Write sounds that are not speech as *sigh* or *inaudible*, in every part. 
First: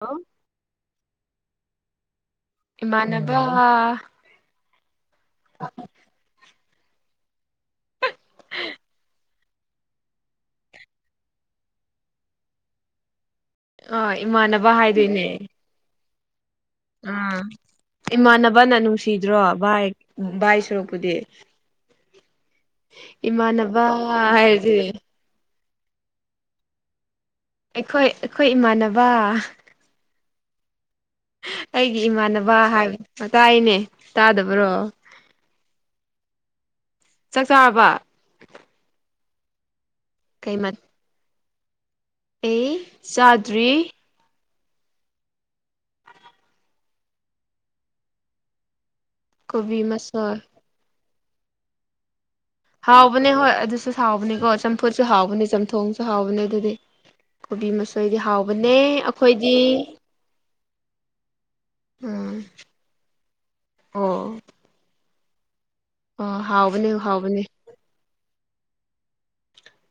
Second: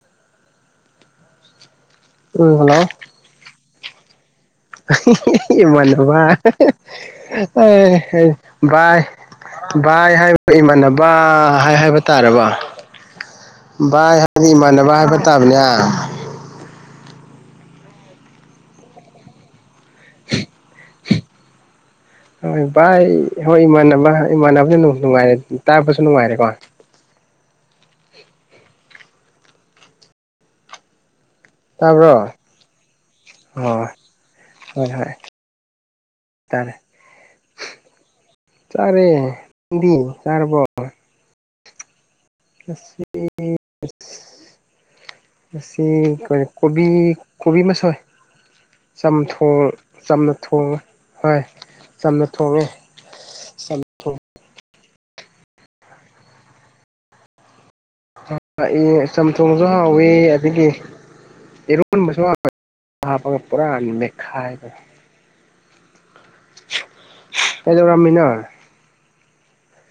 hello um hello ꯅꯦꯕ *unintelligible* ꯏꯃꯅꯕ *unintelligible* ꯚꯥꯏ ꯍꯥꯏꯕ ꯏꯃꯥꯟꯅꯕ ꯍꯥꯏ ꯍꯥꯏꯕ ꯇꯥꯔꯕ ꯚꯥꯏ ꯍꯥꯏꯗꯤ ꯏꯃꯥꯟꯅꯕ ꯍꯥꯏꯕ ꯇꯥꯕꯅꯤ ꯍꯥ ꯎꯝ ꯏꯃꯥꯟꯅꯕꯅ ꯅꯨꯡꯁꯤꯗ꯭ꯔꯣ ꯚꯥꯏ ꯚꯥꯏ ꯁꯔꯨꯛꯄꯨꯗꯤ ꯍꯣꯏ ꯚꯥꯏ ꯍꯣꯏ ꯏꯃꯥꯟꯅꯕ ꯏꯃꯥꯟꯅꯕ ꯍꯥꯏꯔꯗꯤ ꯅꯨꯡ ꯅꯨꯡꯉꯥꯏꯔꯦ ꯇꯥꯕꯁꯨ ꯅꯨꯡꯉꯥꯏꯔꯦꯀꯣ ꯑꯩꯈꯣꯏ ꯑꯈꯣꯏ ꯏꯃꯥꯟꯅꯕ ꯑꯩꯒꯤ ꯇꯥꯕ꯭ꯔꯣ ꯏꯃꯥꯟꯅꯕ ꯍꯥꯏꯕ ꯇꯥꯏꯅꯦ ꯑꯣ ꯇꯥꯗꯕ꯭ꯔꯣ ꯍꯣꯏ ꯍꯣꯏ ꯇꯥꯔꯦ ꯆꯥꯛ ꯆꯥꯔꯕ ꯆꯥꯔꯦ ꯅꯪꯗꯤ ꯀꯩ ꯆꯥꯔꯕꯣ ꯃꯠ ꯑꯩ ꯑꯁ ꯆꯥꯗ꯭ꯔꯤ *unintelligible* ꯉꯁꯤ ꯑꯈꯣꯏ ꯀꯣꯕꯤ ꯀꯣꯕꯤ ꯃꯁꯣꯏ ꯆꯝꯊꯣꯡ ꯀꯣꯕꯤ ꯆꯝꯅ ꯃꯁꯣꯏ ꯊꯣꯡꯉꯦ ꯍꯣꯏ ꯆꯝꯅ ꯊꯣꯡꯉꯦ ꯍꯥꯎꯕꯅꯦ ꯍꯣꯏ ꯆꯝꯅ ꯑꯗꯨꯁꯨ ꯊꯣꯡ ꯍꯥꯎꯕꯅꯦꯀꯣ ꯆꯝꯐꯨꯠꯁꯨ ꯍꯥꯎꯕꯅꯦ ꯆꯝꯊꯣꯡꯁꯨ ꯍꯥꯎꯕꯅꯦ ꯑꯗꯨꯗꯤ ꯀꯣꯕꯤ ꯃꯁ *unintelligible* ꯆꯝꯊꯣꯡꯁꯨ ꯍꯥꯎꯋꯤ ꯑꯗꯒꯤ ꯏꯔꯣꯟꯕꯁꯨ ꯎꯝ *unintelligible* ꯍꯥꯞꯄ ꯄꯨꯔꯥ ꯑꯣ ꯃꯦꯈꯥꯏꯔꯒ ꯑꯥ ꯍꯥꯎꯕꯅꯤ ꯍꯥꯎꯕꯅꯤ ꯀꯩꯗꯧꯔꯝꯃꯤꯅꯣ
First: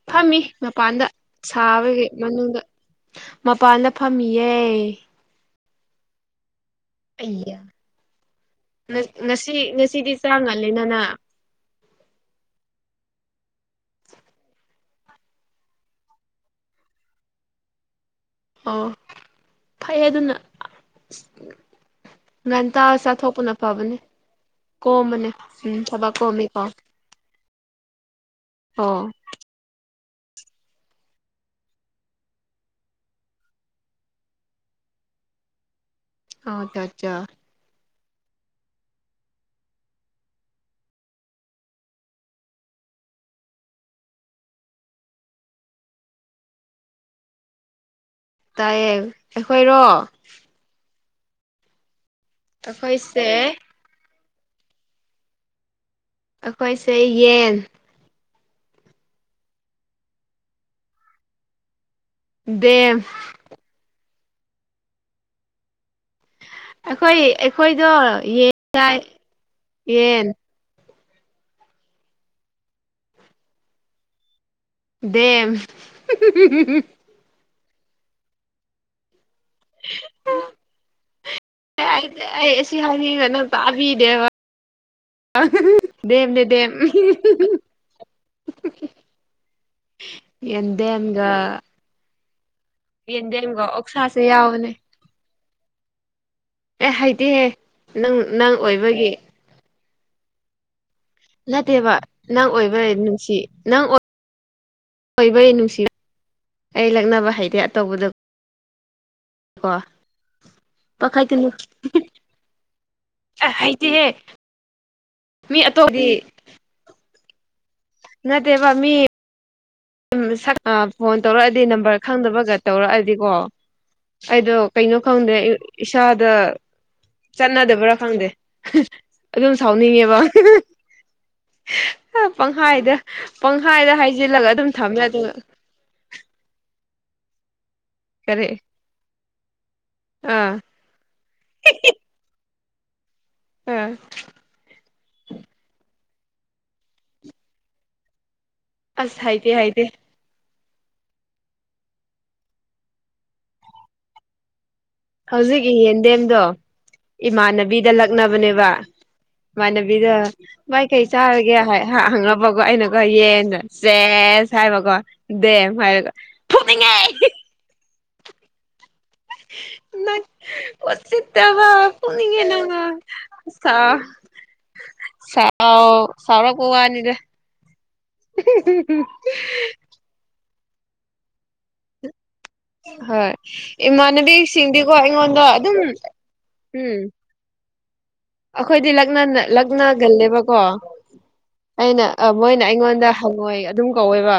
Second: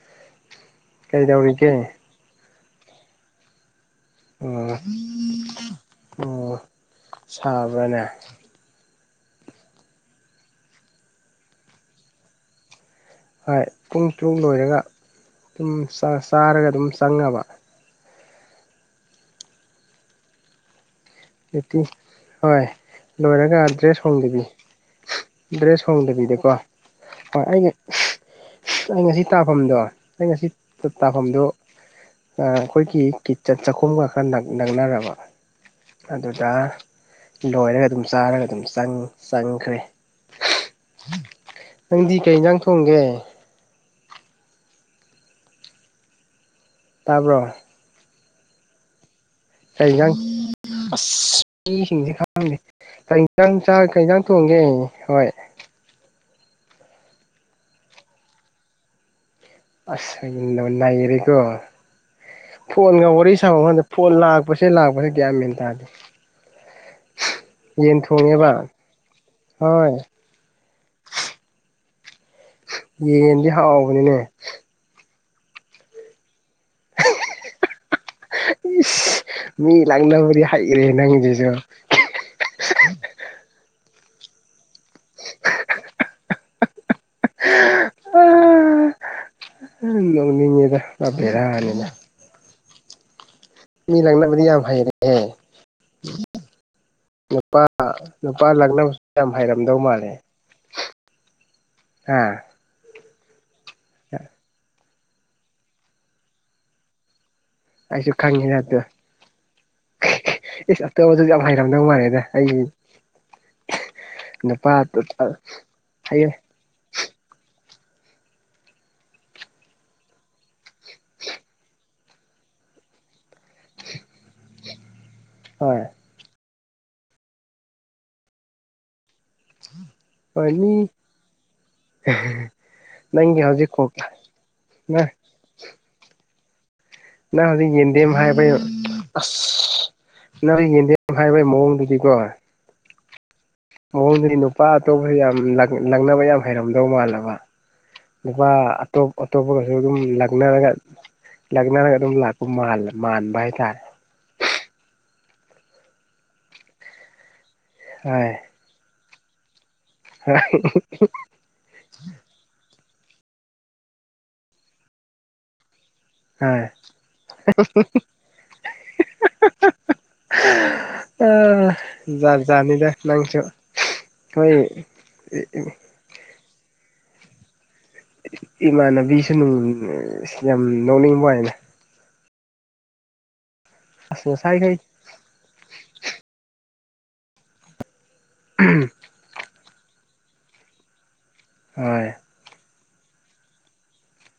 ꯐꯝꯃꯤ ꯃꯄꯥꯟꯗ ꯀꯩꯗꯧꯔꯤꯒꯦ ꯁꯥꯕꯒꯤ ꯃꯅꯨꯡꯗ ꯃꯄꯥꯟꯗ ꯐꯝꯃꯤꯌꯦ ꯑꯣ ꯑꯣ ꯑꯩꯌꯥ ꯁꯥꯕ꯭ꯔꯅꯦ ꯉꯁꯤ ꯉꯁꯤꯗꯤ ꯆꯥꯛ ꯉꯜꯂꯤꯅ ꯅꯪ ꯍꯣꯏ ꯄꯨꯡ ꯇꯔꯨꯛ ꯂꯣꯏꯔꯒ ꯑꯗꯨꯝ ꯆꯥ ꯆꯥꯔꯒ ꯑꯗꯨꯝ ꯆꯪꯉꯕ ꯑꯣ ꯐꯩ ꯑꯗꯨꯅ ꯂꯦꯞꯇꯤ ꯍꯣꯏ ꯉꯟꯇꯥ ꯆꯥꯊꯣꯛꯄꯅ ꯂꯣꯏꯔꯒ ꯐꯕꯅꯦ ꯗ꯭ꯔꯦꯁ ꯍꯣꯡꯗꯕꯤ ꯀꯣꯝꯕꯅꯦ ꯎꯝ ꯗ꯭ꯔꯦꯁ ꯊꯕꯛ ꯍꯣꯡꯗꯕꯤꯗꯀꯣ ꯀꯣꯝꯃꯤꯀꯣ ꯍꯣꯏ ꯑꯩ ꯑꯣ ꯑꯩ ꯉꯁꯤ ꯇꯕꯝꯗꯣ ꯑꯩ ꯉꯁꯤ ꯇꯕꯝꯗꯣ ꯑꯥ ꯈꯣꯏꯒꯤ ꯀꯤꯠ ꯆꯥꯈꯨꯝꯒ ꯈꯔ ꯅꯛꯅꯔꯕ ꯑꯗꯨꯗ ꯑꯆꯥ ꯑꯠꯆꯥ ꯂꯣꯏꯔꯒ ꯑꯗꯨꯝ ꯆꯥꯔꯒ ꯑꯗꯨꯝ ꯆꯪ ꯆꯪꯈ꯭ꯔꯦ ꯅꯪꯗꯤ ꯀꯩ ꯏꯟꯖꯥꯡ ꯊꯣꯡꯒꯦ ꯇꯥꯕ꯭ꯔꯣ ꯇꯥꯏꯌꯦ ꯑꯩꯈꯣꯏꯔꯣ ꯀꯩ ꯏꯟꯖꯥꯡ *unintelligible* ꯃꯤꯁꯤꯡꯁꯤ ꯈꯡꯗꯦ ꯀꯩ ꯑꯩꯈꯣꯏꯁꯦ ꯏꯟꯖꯥꯡ ꯆꯥꯔ ꯀꯩꯖꯥꯡ ꯊꯣꯡꯒꯦ ꯍꯣꯏ ꯑꯈꯣꯏꯁꯦ ꯌꯦꯟ ꯑꯁ ꯅ ꯅꯩꯔꯦꯀꯣ ꯗꯦꯝ ꯐꯣꯟꯒꯥ ꯋꯥꯔꯤ *unintelligible* ꯒꯥꯟꯗ ꯐꯣꯟ ꯂꯥꯛꯄꯁꯦ ꯂꯥꯛꯄꯁꯦ ꯒ꯭ꯌꯥꯟ ꯃꯦꯟ ꯇꯥꯗꯦ ꯑꯩꯈꯣꯏ ꯑꯩꯈꯣꯏꯗꯣ ꯌꯦꯟ ꯊꯣꯡꯉꯦꯕ ꯌꯦꯟ ꯆꯥꯏ ꯍꯣꯏ ꯌꯦꯟ ꯌꯦꯟꯗꯤ ꯍꯥꯎꯕꯅꯤꯅꯦ ꯗꯦꯝ *unintelligible* ꯏꯁ ꯃꯤ ꯂꯛꯅꯕꯗꯤ ꯍꯩꯔꯦ ꯅꯪꯖꯤꯁꯨ ꯑꯩ ꯑꯁꯤ ꯍꯥꯢꯕꯤꯒꯅꯣ ꯇꯥꯕꯤꯗꯦꯕ *unintelligible* ꯗꯦꯝꯅꯤ ꯗꯦꯝ *unintelligible* ꯎꯝ ꯅꯣꯛꯅꯤꯉꯦꯗ ꯄꯨꯔꯥ ꯌꯦꯟꯗꯦꯝꯒ ꯕꯦꯔꯥꯅꯤꯗ ꯌꯦꯟꯗꯦꯝꯒ ꯑꯣꯛꯁꯥꯁꯨ ꯌꯥꯎꯕꯅꯤ ꯑꯦ *unintelligible* ꯑꯦ ꯍꯩꯇꯦꯍꯦ ꯅꯨꯄꯥ ꯅꯪ ꯅꯨꯄꯥ ꯅꯪ ꯂꯛꯅꯕꯁꯤ ꯑꯣꯏꯕꯒꯤ ꯌꯥꯝ ꯍꯩꯔꯝꯗꯧ ꯃꯥꯜꯂꯦ *unintelligible* ꯅꯠꯇꯦꯕ ꯍꯥ ꯅꯪ ꯑꯣꯏꯕꯩ ꯅꯨꯡꯁꯤ ꯅꯪ ꯑꯣꯢ ꯑꯣꯏꯕꯩ ꯅꯨꯡꯁꯤꯕꯩ *unintelligible* ꯑꯩ ꯂꯛꯅꯕ ꯍꯩꯇꯦ ꯑꯩꯁꯨ ꯑꯇꯧꯕꯗꯀꯣ ꯈꯪꯉꯤꯗ ꯑꯗꯨ *unintelligible* ꯏꯁ ꯑꯇꯣꯞꯄꯗꯁꯨ ꯌꯥꯝ ꯄꯥꯈꯠꯀꯅꯨ ꯍꯩꯔꯝꯗꯧ ꯃꯥꯜꯂꯤꯗ ꯑꯩ ꯑꯦ ꯍꯩꯇꯦꯍꯦ *unintelligible* ꯅꯨꯄꯥ ꯑꯇꯣꯄ *unintelligible* ꯃꯤ ꯑꯇꯣꯞꯄꯗꯤ ꯅꯠꯇꯦꯕ ꯃꯤ *unintelligible* ꯐꯣꯟ ꯇꯧꯔꯛꯑꯗꯤ ꯅꯝꯕꯔ ꯈꯪꯗꯕꯒ ꯇꯧꯔꯛꯑꯗꯤꯀꯣ ꯑꯩꯗꯣ ꯀꯩꯅꯣ ꯈꯪꯗꯦ ꯍꯣꯏ *unintelligible* ꯏꯁꯥꯗ ꯆꯠꯅꯗꯕ꯭ꯔꯥ ꯈꯪꯗꯦ *unintelligible* ꯑꯗꯨꯝ ꯁꯥꯎꯅꯤꯡꯉꯦꯕ ꯍꯣꯏ *unintelligible* ꯃꯤ *unintelligible* ꯄꯪꯍꯥꯏꯗ ꯅꯪꯒꯤ ꯍꯧꯖꯤꯛ ꯀꯣꯛ ꯄꯪꯍꯥꯏꯗ ꯍꯥꯏꯖꯤꯜꯂꯒ ꯑꯗꯨꯝ ꯅꯪ *unintelligible* ꯅꯪ ꯍꯧꯖꯤꯛ ꯌꯦꯟꯗꯦꯝ ꯀꯔꯤ ꯍꯥꯏꯕꯩ *unintelligible* ꯑꯁ ꯑꯥ ꯅꯍꯣꯏ ꯌꯦꯟꯗꯦꯝ ꯍꯥꯏꯕꯩ ꯃꯑꯣꯡꯗꯨꯗꯤꯀꯣ ꯑꯥ ꯃꯑꯣꯡꯗꯨꯗꯤ ꯅꯨꯄꯥ ꯑꯇꯣꯞꯄꯁꯨ ꯌꯥꯝ ꯂꯛ ꯂꯛꯅꯕ ꯌꯥꯝ ꯍꯩꯔꯝꯗꯧ ꯃꯥꯜꯂꯕ ꯅꯨꯄꯥ ꯑꯇꯣꯞ ꯑꯁ ꯍꯩꯇꯦ ꯑꯇꯣꯞꯄꯒꯁꯨ ꯍꯩꯇꯦ ꯗꯨꯝ ꯂꯛꯅꯔꯒ ꯂꯛꯅꯔꯒ ꯑꯗꯨꯝ ꯂꯥꯛꯄ ꯃꯥꯜ ꯃꯥꯟꯕ ꯍꯥꯏꯇꯥꯔ ꯍꯧꯖꯤꯛꯀꯤ ꯌꯦꯟꯗꯦꯝꯗꯣ ꯏꯃꯥꯟꯅꯕꯤꯗ ꯍꯣꯏ ꯂꯛꯅꯕꯅꯦꯕ ꯃꯥꯟꯅꯕꯤꯗ ꯍꯣꯏ ꯕꯥꯏ ꯀꯩ ꯆꯥꯔꯒꯦ ꯍꯥꯏ ꯍꯥ ꯍꯪꯔꯛꯕꯀꯣ ꯑꯩꯅꯀꯣ ꯌꯦꯟ ꯁꯦꯁ ꯍꯥꯏꯕꯀꯣ ꯗꯦꯝ ꯍꯥꯏꯔꯒ ꯐꯨꯅꯤꯡꯉꯦ ꯍꯣꯏ *unintelligible* *unintelligible* ꯎꯁꯤꯠꯇꯕ ꯖꯥꯠ ꯐꯨꯅꯤꯡꯉꯦ ꯅꯪ ꯖꯥꯠꯅꯤꯗ ꯅꯪꯁꯨ *unintelligible* ꯁꯥ ꯍꯣꯏ ꯁꯥꯎ ꯁꯥꯎꯔꯛꯄ ꯋꯥꯅꯤꯗ ꯏꯃꯥꯟꯅꯕꯤꯁꯨ ꯅꯨꯡ ꯌꯥꯝ ꯅꯣꯛꯅꯤꯡꯕ꯭ꯋꯥꯅꯤꯗ ꯍꯣꯏ ꯑꯁ ꯉꯁꯥꯏꯈꯩ ꯏꯃꯥꯟꯅꯕꯤꯁꯤꯡꯗꯤꯀꯣ ꯑꯩꯉꯣꯟꯗ ꯑꯗꯨꯝ *unintelligible* ꯎꯝ ꯑꯈꯣꯏꯗꯤ ꯂꯛꯅ ꯅ ꯂꯛꯅꯒꯜꯂꯦꯕꯀꯣ ꯑꯩꯅ ꯍꯣꯏ *unintelligible* ꯃꯣꯏꯅ ꯑꯩꯉꯣꯟꯗ ꯍꯪꯉꯣꯏ ꯑꯗꯨꯝ ꯀꯧꯋꯦꯕ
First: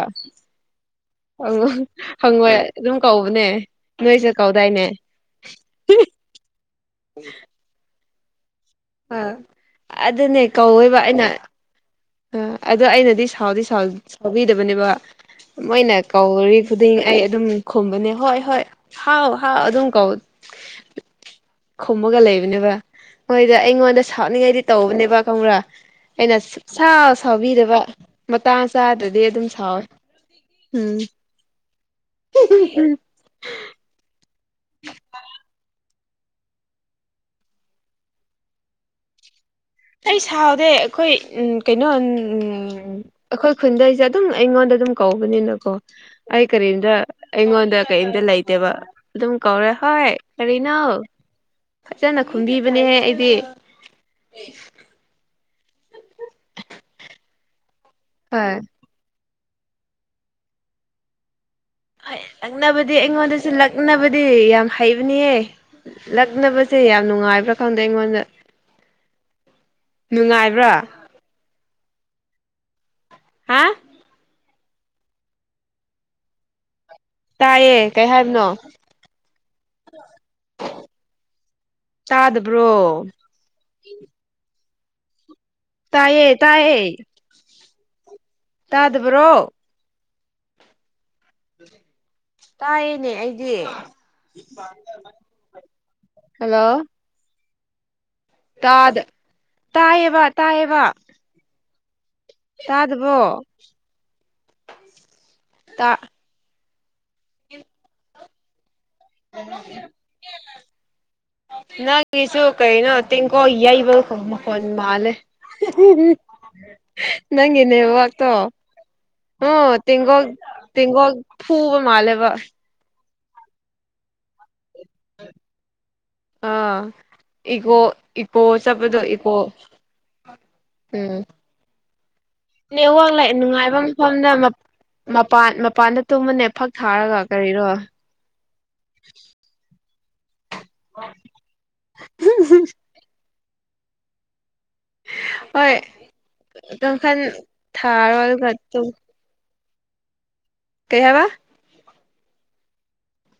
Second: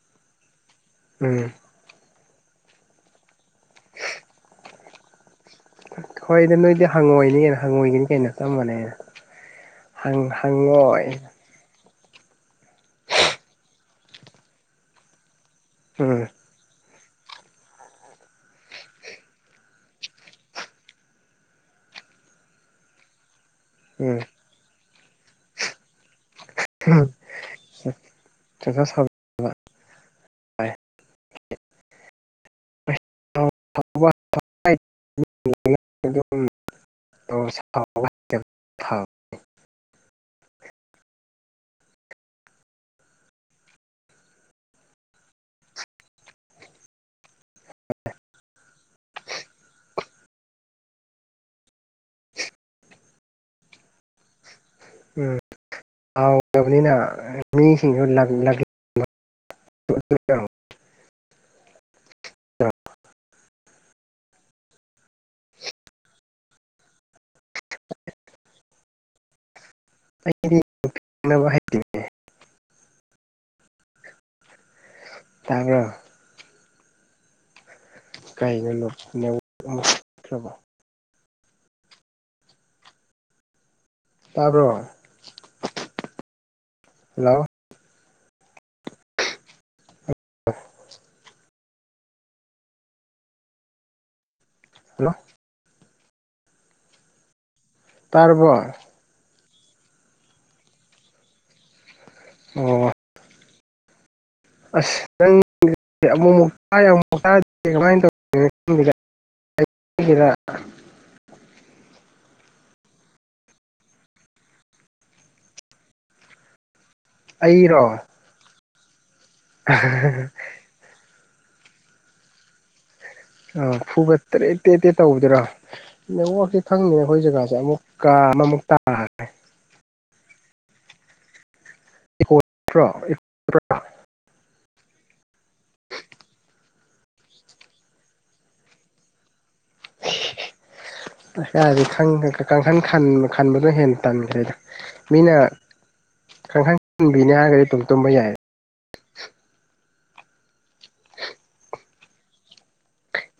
ꯎꯝ *unintelligible* ꯍꯪꯉꯣꯏ ꯑꯗꯨꯝ ꯀꯧꯕꯅꯦ ꯅꯣꯏꯁꯨ ꯀꯧꯗꯥꯏꯅꯦ ꯍꯣꯏꯗ ꯅꯣꯏꯗꯤ ꯍꯪꯉꯣꯏꯅꯤ ꯍꯪꯉꯣꯏꯅꯤ ꯀꯩꯅꯣ ꯆꯞ ꯃꯥꯅꯩꯅ ꯑꯥ ꯍꯪ ꯍꯪꯉꯣꯏ ꯑꯩ ꯑ ꯑꯗꯣ ꯑꯩꯅꯗꯤ ꯁꯥꯎꯗꯤ ꯁꯥꯎꯕꯤꯗꯕꯅꯦꯕ ꯃꯣꯏꯅ ꯎꯝ ꯀꯧꯔꯤ ꯈꯨꯗꯤꯡ ꯑꯩ ꯑꯗꯨꯝ ꯈꯨꯝꯕꯅꯦ ꯍꯣꯏ ꯍꯣꯏ ꯍꯥꯎ ꯍꯥꯎ ꯑꯗꯨꯝ ꯀꯧ ꯈꯨꯝꯃꯒ ꯂꯩꯕꯅꯦꯕ ꯃꯣꯏꯗꯣ ꯑꯩꯉꯣꯟꯗ ꯎꯝ ꯁꯥꯎꯅꯤꯡꯉꯩꯗꯤ ꯇꯧꯕꯅꯦꯕ ꯈꯪꯕ꯭ꯔꯥ ꯑꯩꯅ ꯁꯨꯛꯁꯥꯎ ꯁꯥꯎꯕꯤꯗꯕ ꯃꯇꯥꯡ ꯆꯥꯗ꯭ꯔꯗꯤ ꯑꯗꯨꯝ ꯁꯥꯎꯋꯦ ꯎꯝ *unintelligible* *unintelligible* ꯑꯩ ꯁꯥꯎꯗꯦ ꯑꯩꯈꯣꯏ ꯎꯝ ꯀꯩꯅꯣ ꯎꯝ ꯑꯈꯣꯏ ꯈꯨꯟꯗꯩꯁꯦ ꯑꯗꯨꯝ ꯑꯩꯉꯣꯟꯗ ꯑꯗꯨꯝ ꯀꯧꯕꯅꯤꯅꯀꯣ ꯑꯩ ꯀꯔꯤꯝꯇ ꯑꯩꯉꯣꯟꯗ ꯀꯩꯝꯇ ꯂꯩꯇꯦꯕ ꯑꯗꯨꯝ ꯀꯧꯔꯦ ꯍꯣꯏ ꯀꯔꯤꯅꯣ ꯐꯖꯅ ꯈꯨꯝꯕꯤꯕꯅꯦꯍꯦ ꯑꯩꯗꯤ ꯎꯝ ꯁꯥꯎꯈ꯭ꯔꯕꯅꯤꯅ ꯃꯤꯁꯤꯡꯁꯨ ꯂꯪ ꯍꯣꯏ ꯂꯛ *unintelligible* *inaudible* ꯍꯩ ꯂꯛꯅꯕꯗꯤ ꯑꯩꯉꯣꯟꯗꯁꯨ ꯂꯛꯅꯕꯗꯤ ꯌꯥꯝ ꯍꯩꯕꯅꯤꯍꯦ ꯂꯛꯅꯕꯁꯦ ꯌꯥꯝ ꯅꯨꯡꯉꯥꯏꯕ꯭ꯔꯥ ꯈꯪꯗꯦ ꯑꯩꯉꯣꯟꯗ ꯑꯩꯗꯤ ꯅꯨꯡꯉꯥꯏꯕ꯭ꯔꯥ *unintelligible* ꯂꯛꯅꯕ ꯍꯩꯇꯦ ꯍꯥ ꯇꯥꯕ꯭ꯔꯥ ꯇꯥꯏꯌꯦ ꯀꯩ ꯍꯥꯏꯕꯅꯣ ꯀꯩꯅꯣ ꯅꯨ ꯅꯦꯠꯋꯥꯛ ꯃꯨꯠꯈ꯭ꯔꯕꯣ ꯇꯥꯗꯕ꯭ꯔꯣ ꯇꯥꯕ꯭ꯔꯣ ꯇꯥꯏꯌꯦ ꯇꯥꯏꯌꯦ ꯍꯜꯂꯣ ꯇꯥꯗꯕ꯭ꯔꯣ *unintelligible* ꯇꯥꯏꯌꯦꯅꯦ ꯑꯩꯗꯤ ꯍꯜꯂꯣ ꯍꯜꯂꯣ ꯇꯥꯔꯕꯣ ꯑꯣ ꯇꯥꯗ ꯇꯥꯏꯌꯦꯕ ꯇꯥꯏꯌꯦꯕ ꯇꯥꯗꯕꯣ ꯑꯁ ꯅꯪ ꯑꯃꯨꯛ ꯍꯥꯏ ꯑꯃꯨꯛ ꯍꯥꯏ ꯀꯃꯥꯏꯅ ꯇꯧ ꯑꯩꯒꯤꯔ ꯑꯩꯒꯤꯁꯨ ꯀꯩꯅꯣ ꯇꯦꯡꯀꯣ ꯌꯩꯕ ꯃꯈꯣꯜ ꯃꯥꯜꯂꯦ ꯅꯪꯒꯤ ꯑꯩꯔꯣ ꯅꯦꯠꯋꯥꯥꯛꯇꯣ ꯍꯣ ꯇꯦꯡꯒꯣꯠ ꯑꯥ ꯇꯦꯡꯒꯣꯠ ꯐꯨꯕ ꯃꯥꯂꯦꯕ ꯑ ꯐꯨꯒꯠꯇ꯭ꯔꯦ ꯇꯦ ꯗꯦꯠ ꯇꯧꯕꯗꯨꯔꯣ ꯅꯦꯠꯋꯥꯛꯁꯦ ꯑꯥ ꯈꯪꯅꯤꯅꯦ ꯑꯩꯈꯣꯏ ꯖꯒꯥꯁꯦ ꯏꯀꯣ ꯑꯃꯨꯛ ꯀꯥ ꯏꯀꯣ ꯑꯃꯃꯨꯛ ꯇꯥ ꯆꯠꯄꯗꯣ ꯏꯀꯣ ꯎꯝ ꯏꯀꯣꯠꯇ꯭ꯔꯣ ꯅꯦꯠꯋꯥꯛ ꯂꯩ ꯅꯨꯡꯉꯥꯏꯕ ꯑꯃ ꯁꯣꯝꯗ ꯃꯞ ꯃꯄꯥꯟ ꯃꯄꯥꯟꯗ ꯇꯨꯝꯃꯨꯅꯦ ꯐꯛ ꯊꯥꯔꯒ ꯀꯔꯤꯔꯣ ꯑ ꯑꯁ ꯀꯥꯏꯗꯒꯤ ꯈꯪ ꯀꯥꯡꯈꯟ ꯈꯟꯕꯗꯣ ꯍꯦꯟꯅ ꯇꯟꯈ꯭ꯔꯦꯗ ꯃꯤꯅ ꯍꯣꯏ ꯀꯥꯡꯈꯟ ꯈꯪꯍꯟꯕꯤꯅꯤ ꯍꯥꯏꯔꯒꯗꯤ ꯑꯗꯨꯨꯝ ꯇꯨꯝꯕ ꯊꯥꯔꯣ ꯌꯥꯏ ꯑꯗꯨꯒ ꯇꯨꯝ ꯀꯩ ꯍꯥꯏꯕ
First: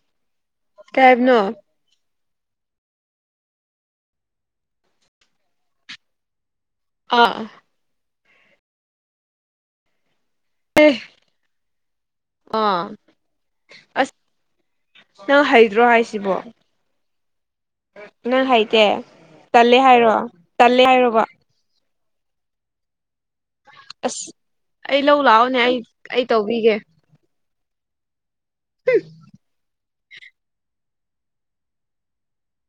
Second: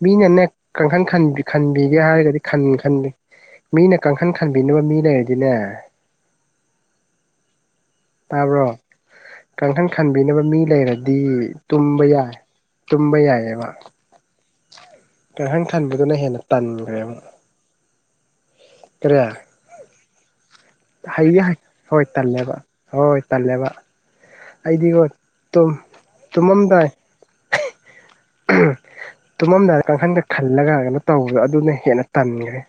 ꯃꯤꯅꯅꯦ ꯀꯪꯈꯟ ꯀꯩ ꯍꯥꯏꯕꯅꯣ ꯈꯟꯕꯤ ꯈꯟ ꯕꯦꯒꯤ ꯍꯥꯏꯔꯒꯗꯤ ꯈꯟ ꯈꯟꯗꯦ ꯃꯤꯅ ꯀꯥꯡꯈꯟ ꯈꯟꯕꯤꯅꯕ ꯃꯤ ꯂꯩꯔꯗꯤꯅꯦ ꯑꯥ ꯇꯥꯕ꯭ꯔꯣ ꯀꯥꯡꯈꯟ ꯈꯟꯕꯤꯅꯕ ꯃꯤ ꯂꯩꯔꯗꯤ ꯇꯨꯝꯕ ꯌꯥꯏ ꯑꯥ ꯇꯨꯝꯕ ꯌꯥꯏꯑꯕ ꯑꯁ ꯅꯪ ꯀꯥꯡꯈꯟ ꯍꯩꯗ꯭ꯔꯣ ꯈꯟꯕꯗꯨꯅ ꯍꯥꯏꯁꯤꯕꯣ ꯍꯦꯟꯅ ꯇꯟꯈ꯭ꯔꯦꯕ ꯅꯪ ꯍꯩꯇꯦ ꯀꯔꯤ ꯇꯜꯂꯦ ꯍꯥꯏꯔꯣ ꯇꯜꯂꯦ ꯍꯥꯏꯔꯣꯕ ꯍꯩꯗꯤ ꯍꯩ ꯍꯣꯏ ꯇꯜꯂꯦꯕ ꯍꯣꯏ ꯇꯜꯂꯦꯕ ꯑꯁ ꯑꯩ ꯑꯩꯗꯤꯉꯣ ꯂꯧ ꯂꯥꯛꯑꯣꯅꯦ ꯇꯨꯝ ꯑꯩ ꯑꯩ ꯇꯧꯕꯤꯒꯦ ꯇꯨꯃꯝꯗꯥꯏ ꯇꯨꯝꯃꯝꯗꯥꯏꯗ ꯀꯥꯡꯈꯟꯗ ꯈꯜꯂꯒ ꯀꯩꯅꯣ ꯇꯧꯕꯗꯣ ꯑꯗꯨꯅ ꯍꯦꯟꯅ ꯇꯟꯈ꯭ꯔꯦ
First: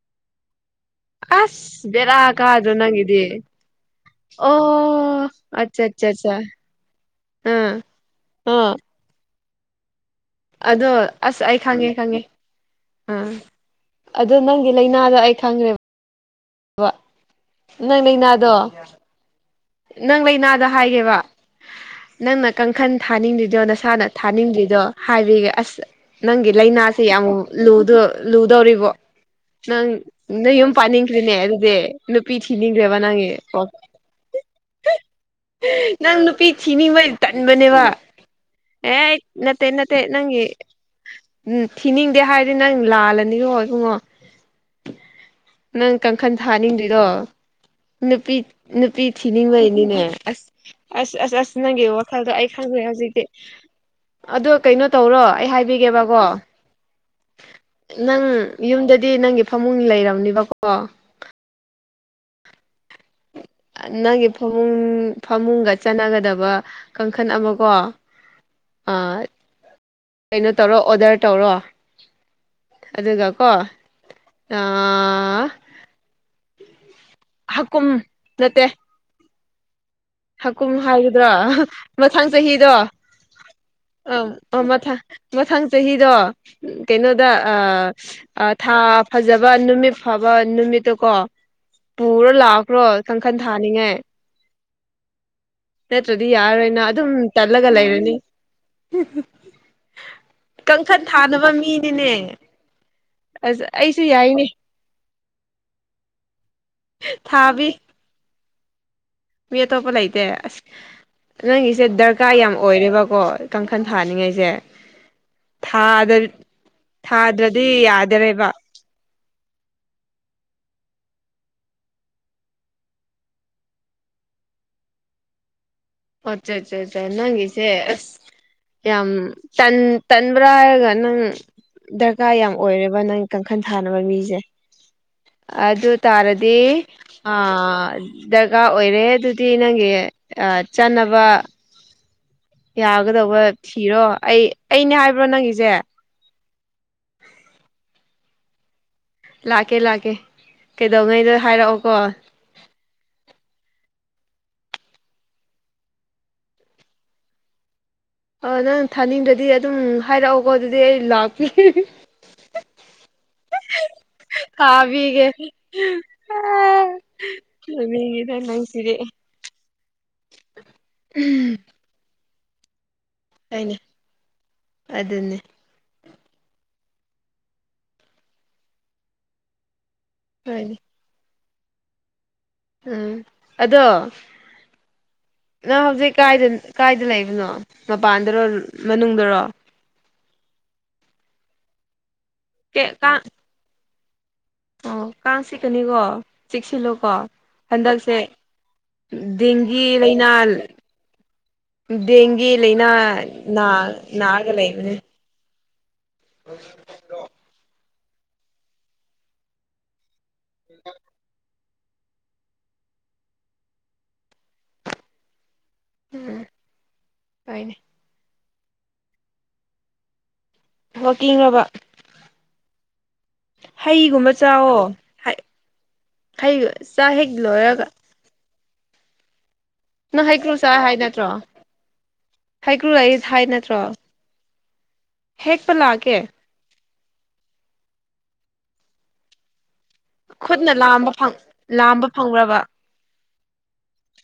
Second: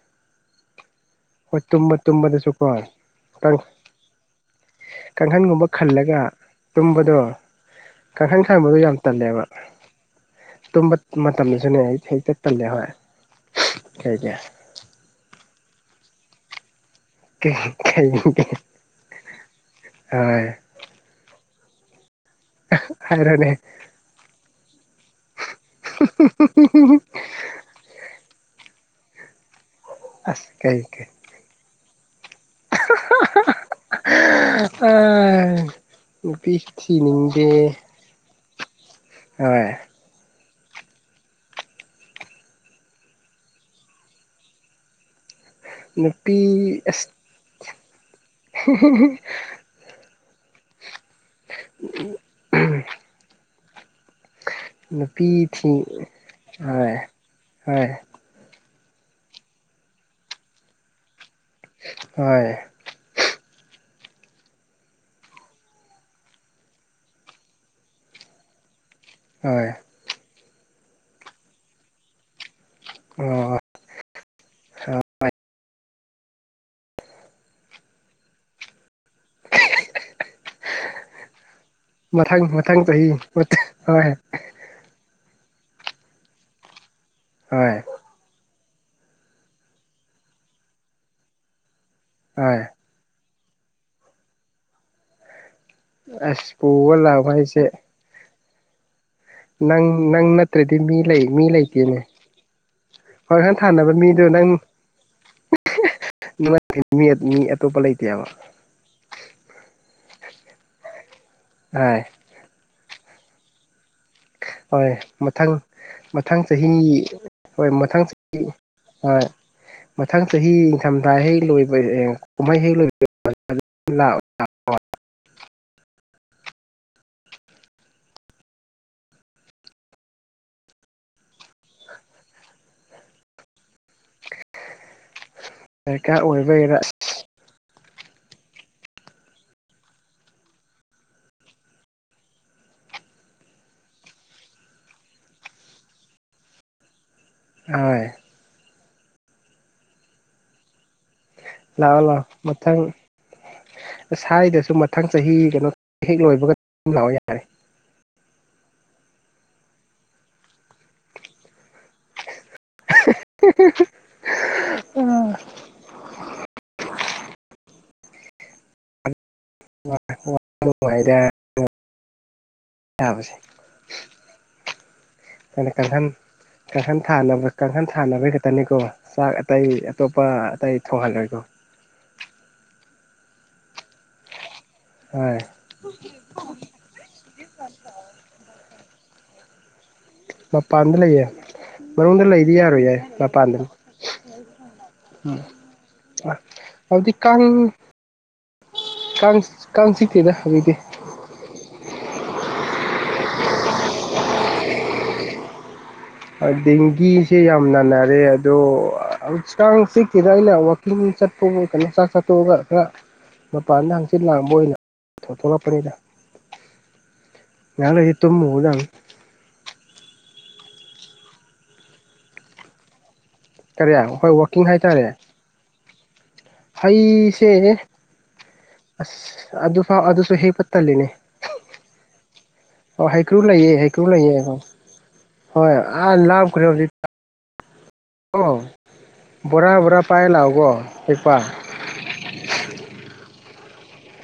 ꯍꯣꯏ ꯑꯁ ꯇꯨꯝꯕ ꯕꯦꯔꯥ ꯇꯨꯝꯕꯗꯁꯨꯀꯣ ꯀꯥꯗ꯭ꯔꯣ ꯅꯪꯒꯤꯗꯤ ꯇꯪ ꯑꯣ ꯀꯥꯡꯈꯟꯒꯨꯝꯕ ꯑꯠꯆꯥ ꯑꯠꯆꯥ ꯈꯜꯂꯒ ꯑꯠꯆꯥ ꯇꯨꯝꯕꯗꯣ ꯑꯥ ꯀꯥꯡꯈꯟ ꯑꯥ ꯈꯪꯕꯗꯣ ꯌꯥꯝ ꯇꯜꯂꯦꯕ ꯑꯗꯣ ꯇꯨꯝꯕ ꯑꯁ ꯑꯩ ꯃꯇꯝꯗꯁꯨꯅꯦ ꯈꯪꯉꯦ ꯈꯪꯉꯦ ꯍꯦꯛꯇ ꯇꯜꯂꯦ ꯍꯣꯏ ꯑ ꯀꯩꯒꯤ ꯑꯗꯣ ꯅꯪꯒꯤ ꯂꯩꯅꯥꯗꯣ ꯑꯩ ꯈꯪꯈ꯭ꯔꯦꯕ ꯀꯩ ꯅꯪ ꯀꯩꯒꯤ ꯂꯩꯅꯥꯗꯣ ꯅꯪ ꯍꯣꯏ ꯂꯩꯅꯥꯗ ꯍꯥꯏꯒꯦꯕ ꯅꯪꯅ ꯀꯥꯡꯈꯟ ꯍꯥꯏꯔꯣꯅꯦ ꯊꯥꯅꯤꯡꯗ꯭ꯔꯤꯗꯣ ꯅꯁꯥꯅ ꯊꯥꯅꯤꯡꯗ꯭ꯔꯤꯗꯣ ꯍꯥꯏꯕꯤꯒꯦ ꯑꯁ ꯅꯪꯒꯤ ꯂꯩꯅꯥꯁꯤ ꯌꯥꯝ ꯂꯨꯗꯣ ꯂꯨꯗꯧꯔꯤꯕꯣ ꯅꯪ ꯑꯁ ꯅꯣꯏ ꯌꯨꯝ ꯀꯩ ꯀꯩ ꯄꯥꯅꯤꯡꯈ꯭ꯔꯤꯅꯦ ꯑꯗꯨꯗꯤ ꯅꯨꯄꯤ ꯊꯤꯅꯤꯡꯈ꯭ꯔꯦꯕ ꯅꯪꯒꯤ ꯑꯣ ꯑ ꯅꯪ ꯅꯨꯄꯤ ꯅꯨꯄꯤꯁꯨ ꯊꯤꯅꯤꯡꯕꯩ ꯊꯤꯅꯤꯡꯗꯦ ꯇꯟꯕꯅꯦꯕ ꯑꯦ ꯅꯠꯇꯦ ꯍꯣꯏ ꯅꯠ ꯇꯦ ꯅꯪꯒꯤ ꯊꯤꯅꯤꯡꯗꯦ ꯍꯥꯏꯔꯗꯤ ꯅꯪ ꯂꯥꯜꯂꯅꯤꯔꯣ ꯏꯕꯨꯡꯉꯣ *inaudible* ꯅꯪ ꯀꯥꯡꯈꯟ ꯊꯥꯅꯤꯡꯗ꯭ꯔꯤꯔꯣ ꯑꯁ ꯅꯨꯄꯤ ꯅꯨꯄꯤ ꯊꯤꯅꯤꯡꯕꯩꯅꯤꯅꯦ ꯑꯁ ꯑꯁ ꯑꯁ ꯑꯁ ꯅꯪꯒꯤ ꯋꯥꯈꯜꯗꯣ ꯑꯩ ꯈꯪꯈ꯭ꯔꯦ ꯍꯧꯖꯤꯛꯇꯤ ꯑꯗꯣ ꯀꯩꯅꯣ ꯇꯧꯔꯣ ꯅꯨꯄꯤ ꯑꯩ ꯊꯤ ꯍꯥꯏꯕꯤꯒꯦꯕꯀꯣ ꯍꯣꯏ ꯍꯣꯏ ꯅꯪ ꯌꯨꯝꯗꯗꯤ ꯅꯪꯒꯤ ꯐꯃꯨꯡ ꯂꯩꯔꯕꯅꯦꯕꯀꯣ ꯍꯣꯏ ꯅꯪꯒꯤ ꯐꯃꯨꯡ ꯐꯃꯨꯡꯒ ꯆꯟꯅꯒꯗꯕ ꯀꯥꯡꯈꯜ ꯑꯃꯀꯣ ꯑ ꯍꯣꯏ ꯀꯩꯅꯣ ꯇꯧꯔꯣ ꯑꯣꯗꯔ ꯇꯧꯔꯣ ꯑꯗꯨꯒꯀꯣ ꯑꯣ ꯑꯥ ꯍꯀꯨꯝ ꯅꯠꯇꯦ ꯍꯀꯨꯝ ꯍꯥꯏꯒꯗ꯭ꯔ ꯃꯊꯪ ꯆꯍꯤꯗꯣ ꯃꯊꯪ ꯆꯍꯤ ꯍꯣꯏ ꯑꯝ ꯑ ꯃꯊꯪ ꯃꯊꯪ ꯆꯍꯤꯗꯣ ꯀꯩꯅꯣꯗ ꯑ ꯍꯣꯏ ꯑꯥ ꯊꯥ ꯐꯖꯕ ꯅꯨꯃꯤꯠ ꯐꯕ ꯅꯨꯃꯤꯠꯇꯀꯣ ꯄꯨꯔ ꯍꯣꯏ ꯂꯥꯛꯈ꯭ꯔꯣ ꯀꯥꯡꯈꯟ ꯊꯥꯅꯤꯡꯉꯥꯢ ꯅꯠꯇ꯭ꯔꯗꯤ ꯑꯁ ꯌꯥꯔꯔꯣꯏ ꯅꯪ ꯄꯨꯕ ꯑꯗꯨꯝ ꯂꯥꯛꯑꯣ ꯇꯜꯂꯒ ꯍꯥꯏꯁꯦ ꯂꯩꯔꯅꯤ ꯅꯪ ꯅꯪ ꯅꯠꯇ꯭ꯔꯗꯤ ꯃꯤ ꯀꯥꯡꯈꯟ ꯂꯩ ꯃꯤ ꯊꯥꯅꯕ ꯂꯩꯇꯦꯅꯦ ꯃꯤꯅꯤꯅꯦ ꯍꯣꯏꯍꯟ ꯑꯁ ꯊꯥꯅꯕ ꯑꯩꯁꯨ ꯃꯤꯗꯣ ꯌꯥꯏꯅꯦ ꯅꯪ ꯅꯨꯡꯉꯥꯏ ꯇꯦ ꯃꯤ ꯃꯤ ꯊꯥꯕꯤ ꯑꯇꯣꯞꯄ ꯂꯩꯇꯦ ꯍꯥꯢꯕ ꯃꯤ ꯑꯇꯣꯞꯄ ꯂꯩꯇꯦ ꯑꯁ ꯅꯪꯒꯤꯁꯦ ꯍꯣꯏ ꯗꯔꯛ ꯀꯥ ꯌꯥꯝ ꯑꯣꯏꯔꯦꯕꯀꯣ ꯀꯥꯡꯈꯜ ꯊꯥꯅꯤꯡꯉꯥꯢꯁꯦ ꯍꯣꯏ ꯃꯊꯪ ꯃꯊꯪ ꯆꯍꯤ ꯊꯥꯗ꯭ꯔꯗꯤ ꯍꯣꯏ ꯃꯊꯪ ꯆꯍꯤ ꯌꯥꯗꯔꯦꯕ ꯍꯣꯏ ꯃꯊꯪ ꯆꯍꯤ ꯅꯤꯡꯊꯝꯊꯥ ꯍꯦꯛ ꯂꯣꯏꯕ ꯑꯦ ꯀꯨꯝꯍꯩ ꯍꯦꯛ ꯂꯣꯏꯕ *unintelligible* ꯑꯠꯆꯥ ꯆꯥ ꯆꯥ ꯅꯪꯒꯤꯁꯦ ꯑꯁ ꯌꯥꯝ ꯇꯟ ꯇꯟꯕ꯭ꯔꯥ ꯍꯥꯢꯔꯒ ꯅꯪ ꯗꯔꯀꯥꯔ ꯌꯥꯝ ꯑꯣꯏꯔꯦꯕ ꯅꯪ ꯀꯥꯡꯈꯜ ꯊꯥꯅꯕ ꯃꯤꯖꯦ ꯑꯗꯨ ꯗꯔꯀꯥꯔ ꯇꯥꯔꯗꯤ ꯑꯣꯏꯕꯩꯔ ꯑꯥ ꯗꯔꯀꯥꯔ ꯑꯣꯏꯔꯦ ꯑꯗꯨꯗꯤ ꯅꯪꯒꯤ ꯑꯥ ꯆꯥꯟꯅꯕ ꯌꯥꯒꯗꯧꯕ ꯊꯤꯔꯣ ꯑꯩ ꯑꯩꯅꯦ ꯍꯥꯢꯕ꯭ꯔꯣ ꯅꯪꯒꯤꯖꯦ ꯑꯣꯢ ꯂꯥꯛꯀꯦ ꯂꯥꯛꯀꯦ ꯀꯩꯗꯧꯉꯩ ꯔꯥ ꯂꯥꯛꯑꯣ ꯂꯥꯛꯑꯣ ꯃꯊꯪ ꯑꯁ ꯍꯥꯢꯗꯁꯨ ꯃꯊꯪ ꯆꯍꯤ ꯀꯩꯅꯣ ꯍꯦꯛ ꯂꯣꯢꯕꯒ ꯑꯗꯨꯝ ꯂꯥꯛꯑꯣ ꯌꯥꯔꯦ ꯑꯣ ꯅꯪ ꯊꯥꯅꯤꯡꯗꯗꯤ ꯑꯗꯨꯝ ꯍꯥꯢꯔꯛꯑꯣꯀꯣ ꯑꯗꯨꯗꯤ ꯑꯩ ꯂꯥꯛꯄꯤꯀꯦ *unintelligible* ꯊꯥꯕꯤꯒꯦ ꯎꯝ *unintelligible* *unintelligible* ꯑꯩꯅꯦ ꯑꯗꯨꯅꯤ ꯅꯪꯅ ꯀꯥꯡꯈꯟ ꯀꯥꯡꯈꯟ ꯊꯥꯅꯕ ꯀꯥꯡꯈꯟ ꯊꯥꯅꯕꯩ ꯈꯛꯇꯅꯤꯀꯣ ꯆꯥꯛ ꯑꯇꯩ ꯑꯇꯣꯞꯄ ꯑꯇꯩ ꯍꯣꯏꯅꯦ ꯊꯣꯡꯍꯜꯂꯣꯢꯀꯣ ꯎꯝ ꯑꯗꯣ ꯍꯣꯏ ꯅꯪ ꯍꯧꯖꯤꯛ ꯀꯥꯢꯗ ꯀꯥꯢꯗ ꯂꯩꯕꯅꯣ ꯃꯄꯥꯟꯗꯔꯣ ꯃꯅꯨꯡꯗꯔꯣ ꯃꯄꯥꯟꯗ ꯂꯩꯌꯦ ꯃꯅꯨꯡꯗ ꯂꯩꯗꯤ ꯌꯥꯔꯣꯢꯌꯦ ꯀꯥꯡ ꯃꯄꯥꯟꯗ ꯑꯣ ꯀꯥꯡ ꯆꯤꯛꯀꯅꯤꯀꯣ ꯆꯤꯛꯁꯤꯜꯂꯨꯀꯣ ꯍꯧꯖꯤꯛꯇꯤ ꯀꯥꯡ ꯍꯟꯗꯛꯁꯦ ꯀꯥꯡ ꯗꯦꯡꯒꯤ ꯀꯥꯡ ꯆꯤꯛꯇꯦꯗ ꯂꯩꯅꯥꯜ ꯍꯧꯖꯤꯛꯇꯤ ꯗꯦꯡꯒꯤ ꯂꯩꯢꯅꯥ ꯅꯥ ꯅꯥꯔꯒ ꯂꯩꯕꯅꯦ ꯗꯦꯡꯒꯤꯁꯦ ꯌꯥꯝ ꯅꯥꯅꯔꯦ ꯑꯗꯣ ꯍꯧ ꯀꯥꯡꯆꯤꯛ *unintelligible* ꯇꯣꯛꯑꯒ ꯈꯔ ꯃꯄꯥꯟꯗ ꯍꯪꯆꯤꯛ ꯂꯥꯡꯕ ꯑꯣꯢꯅ ꯊꯣꯛꯂꯛꯄꯅꯤꯗ ꯎꯝ ꯍꯣꯢꯅꯦ ꯉꯍꯥꯛ ꯂꯩꯔꯗꯤ ꯇꯨꯝꯃꯨꯔꯗꯝꯃꯤ ꯋꯥꯀꯤꯡꯔꯣꯕ ꯀꯔꯤ ꯍꯩꯒꯨꯝꯕ ꯍꯣꯏ ꯋꯥꯛꯀꯤꯡ ꯆꯥꯋꯣ ꯍꯥꯏꯇꯥꯔꯦ ꯍꯩ ꯍꯩ ꯆꯥꯛ ꯍꯦꯛ ꯍꯩꯁꯦ ꯂꯣꯢꯔꯒ ꯑꯁ ꯑꯗꯨ ꯐꯥꯎ ꯅꯪ ꯑꯗꯨꯁꯨ ꯍꯩꯀ꯭ꯔꯨ ꯍꯦꯛꯄ ꯆꯥꯏ ꯍꯥꯏ ꯇꯜꯂꯤꯅꯦ ꯅꯠꯇ꯭ꯔꯣ ꯑꯣ ꯂꯩ ꯍꯩꯀ꯭ꯔꯨ ꯍꯥꯏ ꯂꯩꯌꯦ ꯅꯠꯇ꯭ꯔꯣ ꯍꯩꯀ꯭ꯔꯨ ꯂꯩꯌꯦ ꯍꯣꯢ ꯍꯦꯛꯄ ꯍꯣꯢ ꯑꯥ ꯂꯥꯛꯀꯦ ꯂꯥꯞ *unintelligible* ꯀꯣ ꯕꯣꯔꯥ ꯕꯣꯔꯥ ꯄꯥꯏ ꯂꯥꯛꯑꯣꯀꯣ ꯈꯨꯠꯅ ꯂꯥꯝꯕ ꯐꯪ ꯍꯦꯛꯄ ꯂꯥꯝꯕ ꯐꯪꯕ꯭ꯔꯕ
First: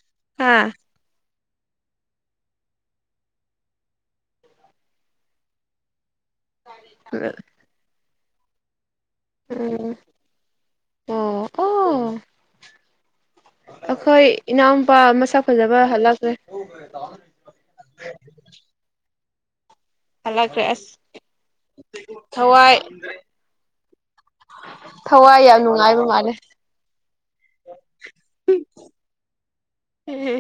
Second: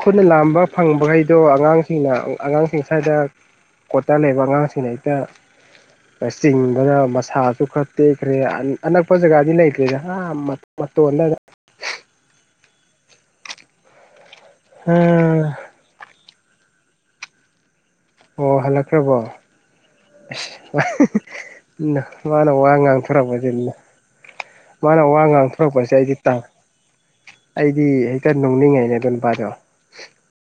ꯈꯨꯠꯅ ꯍꯥ ꯂꯥꯝꯕ ꯐꯪꯕꯒꯩ ꯑꯗꯣ ꯑꯉꯥꯡꯁꯤꯡꯅ ꯑꯉꯥꯡꯁꯤꯡ ꯁꯥꯢꯗ ꯀꯣꯇꯔ ꯂꯩꯕ ꯑꯉꯥꯡꯁꯤꯡꯅ ꯍꯦꯛꯇ ꯆꯤꯡꯕꯗ ꯃꯁꯥꯁꯨ ꯈꯔ ꯇꯦꯛꯈ꯭ꯔꯦ ꯑꯅꯛꯄ ꯖꯒꯥꯗꯤ ꯎꯝ ꯂꯩꯇ꯭ꯔꯦꯗ ꯑꯥ ꯃ ꯑꯣ ꯃꯇꯣꯟꯗꯗ ꯑꯈꯣꯢ ꯏꯅꯥꯎꯄꯥ ꯃꯁꯛ ꯐꯖꯕ ꯍꯂꯛꯀ꯭ꯔꯦ ꯍꯣ ꯍꯜꯂꯛꯈ꯭ꯔꯕꯣ ꯍꯜꯂꯛꯈ꯭ꯔꯦ ꯑꯁ *unintelligible* ꯊꯋꯥꯏ ꯃꯥꯅ ꯋꯥ ꯊꯋꯥꯏ ꯌꯥꯝ ꯉꯥꯡꯊꯣꯔꯛꯄꯁꯦ ꯅꯨꯡꯉꯥꯏꯕ ꯑꯩꯗꯤ ꯃꯥꯜꯂꯦ ꯇꯥꯡ ꯑꯩꯗꯤ ꯍꯦꯛꯇ ꯅꯣꯡꯅꯤꯡꯉꯩꯅꯦ ꯑꯗꯨ ꯅꯨꯄꯥꯗꯣ *unintelligible*